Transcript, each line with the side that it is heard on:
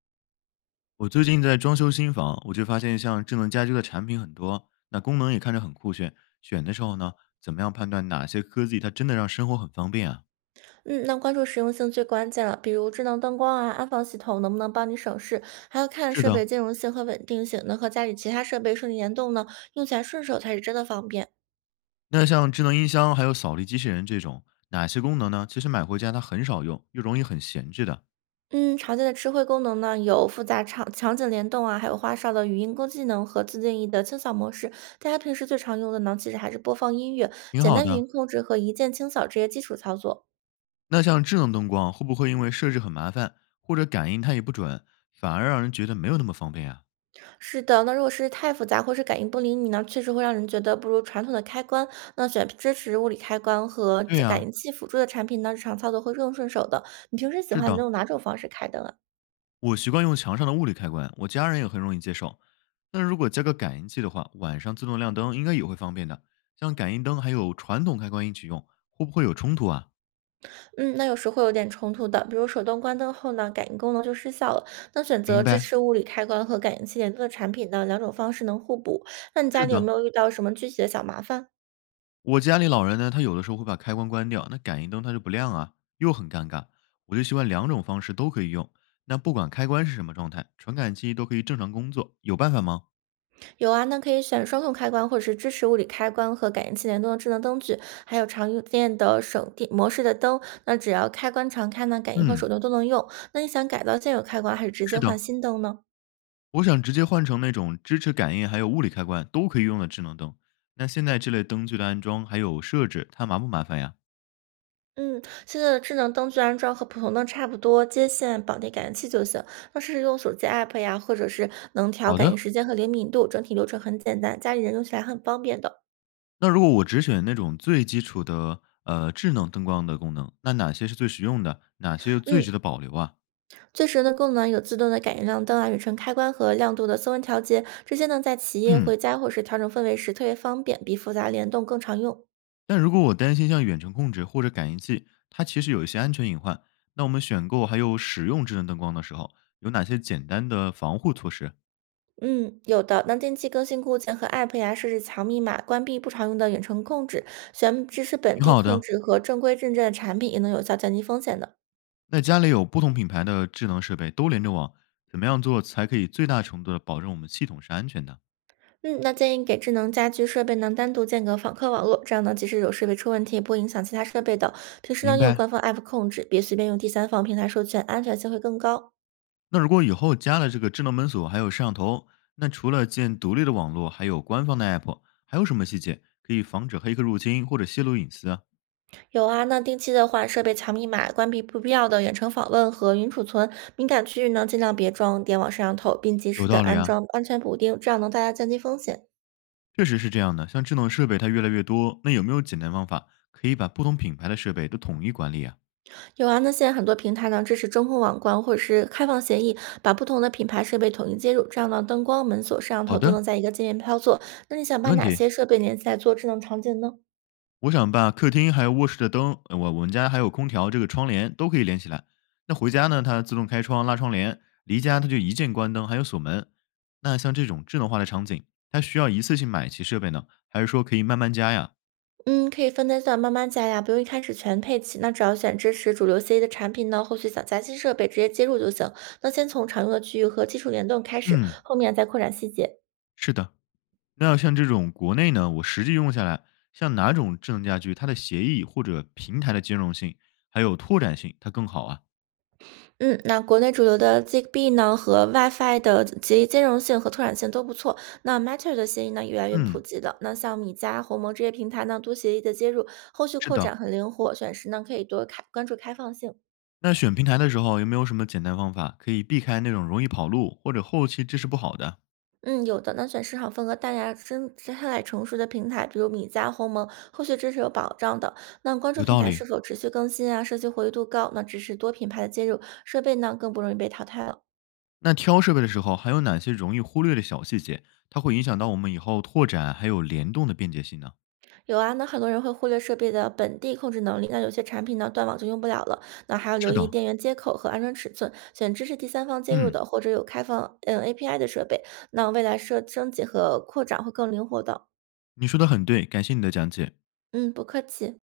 left: 我最近在装修新房，我就发现像智能家居的产品很多，那功能也看着很酷炫。选的时候呢，怎么样判断哪些科技它真的让生活很方便啊？
right: 嗯，那关注实用性最关键了，比如智能灯光啊、安防系统能不能帮你省事，还要看
left: 是
right: 设备
left: 的。
right: 兼容性和稳定性，能和家里其他设备顺利联动呢，用起来顺手才是真的方便。
left: 那像智能音箱还有扫地机器人这种，哪些功能呢？其实买回家它很少用，又容易很闲置的。
right: 嗯，常见的智慧功能呢，有复杂场景联动啊，还有花哨的语音攻技能和自定义的清扫模式。大家平时最常用的呢，其实还是播放音乐、
left: 挺
right: 简
left: 好
right: 单语
left: 的。
right: 音控制和一键清扫这些基础操作。
left: 那像智能灯光会不会因为设置很麻烦，或者感应它也不准，反而让人觉得没有那么方便啊？
right: 是的，那如果是太复杂或是感应不灵敏呢，确实会让人觉得不如传统的开关。那选支持物理开关和
left: 对
right: 感
left: 呀、
right: 应器辅助的产品呢，日常操作会更顺手的。你平时喜
left: 是
right: 欢
left: 的，
right: 用哪种方式开灯啊？
left: 我习惯用墙上的物理开关，我家人也很容易接受。那如果加个感应器的话，晚上自动亮灯应该也会方便的。像感应灯还有传统开关一起用，会不会有冲突啊？
right: 嗯，那有时会有点冲突的，比如手动关灯后呢，感应功能就失效了。那选择
left: 明
right: 支
left: 白。
right: 持物理开关和感应器联动的产品呢，两种方式能互补。那你家
left: 是
right: 里有
left: 的，
right: 没有遇到什么具体的小麻烦？
left: 我家里老人呢，他有的时候会把开关关掉，那感应灯它就不亮啊，又很尴尬。我就习惯两种方式都可以用，那不管开关是什么状态，传感器都可以正常工作，有办法吗？
right: 有啊，那可以选双控开关，或者是支持物理开关和感应器联动的智能灯具，还有常用电的省电模式的灯。那只要开关常开呢，感应和
left: 嗯，
right: 手动都能用。那你想改造现有开关，还是直接
left: 是
right: 换
left: 的，
right: 新灯呢？
left: 我想直接换成那种支持感应还有物理开关都可以用的智能灯。那现在这类灯具的安装还有设置，它麻不麻烦呀？
right: 嗯，现在的智能灯具安装和普通灯差不多，接线、绑定感应器就行。那试试用手机 app 呀，或者是能调
left: 好
right: 感
left: 的，
right: 应时间和灵敏度，整体流程很简单，家里人用起来很方便的。
left: 那如果我只选那种最基础的智能灯光的功能，那哪些是最实用的？哪些又最
right: 嗯，
left: 值得保留啊？
right: 最实用的功能有自动的感应亮灯啊、远程开关和亮度的色温调节，这些呢在企业、
left: 嗯，
right: 回家或是调整氛围时特别方便，比复杂联动更常用。
left: 但如果我担心像远程控制或者感应器，它其实有一些安全隐患。那我们选购还有使用智能灯光的时候，有哪些简单的防护措施？
right: 嗯，有的。那定期更新固件和 App 呀，设置强密码，关闭不常用的远程控制，选支持本
left: 挺
right: 地
left: 好
right: 控
left: 的。
right: 制和正规认证的产品，也能有效降低风险的。
left: 那家里有不同品牌的智能设备都连着网，怎么样做才可以最大程度的保证我们系统是安全的？
right: 嗯，那建议给智能家居设备呢单独建个访客网络，这样呢即使有设备出问题，也不会影响其他设备的。平时呢
left: 明
right: 用
left: 白。
right: 官方 App 控制，别随便用第三方平台授权，安全性会更高。
left: 那如果以后加了这个智能门锁还有摄像头，那除了建独立的网络，还有官方的 app，还有什么细节可以防止黑客入侵或者泄露隐私啊？
right: 有啊，那定期的换设备强密码，关闭不必要的远程访问和云储存，敏感区域呢尽量别装点网摄像头，并及
left: 有
right: 时的
left: 道理
right: 安
left: 啊。
right: 装安全补丁，这样能大大降低风险。
left: 确实是这样的，像智能设备它越来越多，那有没有简单方法可以把不同品牌的设备都统一管理啊？
right: 有啊，那现在很多平台呢支持中控网关或者是开放协议，把不同的品牌设备统一接入，这样呢灯光、门锁、摄像
left: 好
right: 头都
left: 的，
right: 能在一个界面操作。那你想
left: 没
right: 把
left: 问
right: 哪
left: 题。
right: 些设备连起来做智能场景呢？
left: 我想把客厅还有卧室的灯，我们家还有空调，这个窗帘都可以连起来。那回家呢，它自动开窗拉窗帘，离家它就一键关灯，还有锁门。那像这种智能化的场景，它需要一次性买齐设备呢，还是说可以慢慢加呀？
right: 嗯，可以分阶段慢慢加呀，不用一开始全配齐。那只要选支持主流 CE 的产品呢，后续想加新设备直接接入就行。那先从常用的区域和基础联动开始，
left: 嗯，
right: 后面再扩展细节。
left: 是的。那像这种国内呢，我实际用下来，像哪种智能家居，它的协议或者平台的兼容性，还有拓展性，它更好啊？
right: 嗯，那国内主流的 Zigbee 呢和 WiFi 的协议兼容性和拓展性都不错。那 Matter 的协议呢也越来越普
left: 嗯，
right: 及的。那像米家、鸿蒙这些平台呢，多协议的接入，后续
left: 是
right: 扩
left: 的。
right: 展很灵活，选时呢可以多开关注开放性。
left: 那选平台的时候有没有什么简单方法可以避开那种容易跑路或者后期支持不好的？
right: 嗯，有的呢。那选市场份额大呀、生态成熟的平台，比如米家、鸿蒙，后续支持有保障的。那关注
left: 有
right: 平
left: 道
right: 台
left: 理。
right: 是否持续更新啊，社区活跃度高，那支持多品牌的接入，设备呢更不容易被淘汰了。
left: 那挑设备的时候还有哪些容易忽略的小细节？它会影响到我们以后拓展还有联动的便捷性呢？
right: 有啊，那很多人会忽略设备的本地控制能力，那有些产品呢断网就用不了了。那还要留
left: 是
right: 意
left: 的。
right: 电源接口和安装尺寸，选支持第三方接入
left: 嗯，
right: 的或者有开放API 的设备。那未来设升级和扩展会更灵活的。
left: 你说的很对，感谢你的讲解。
right: 嗯，不客气。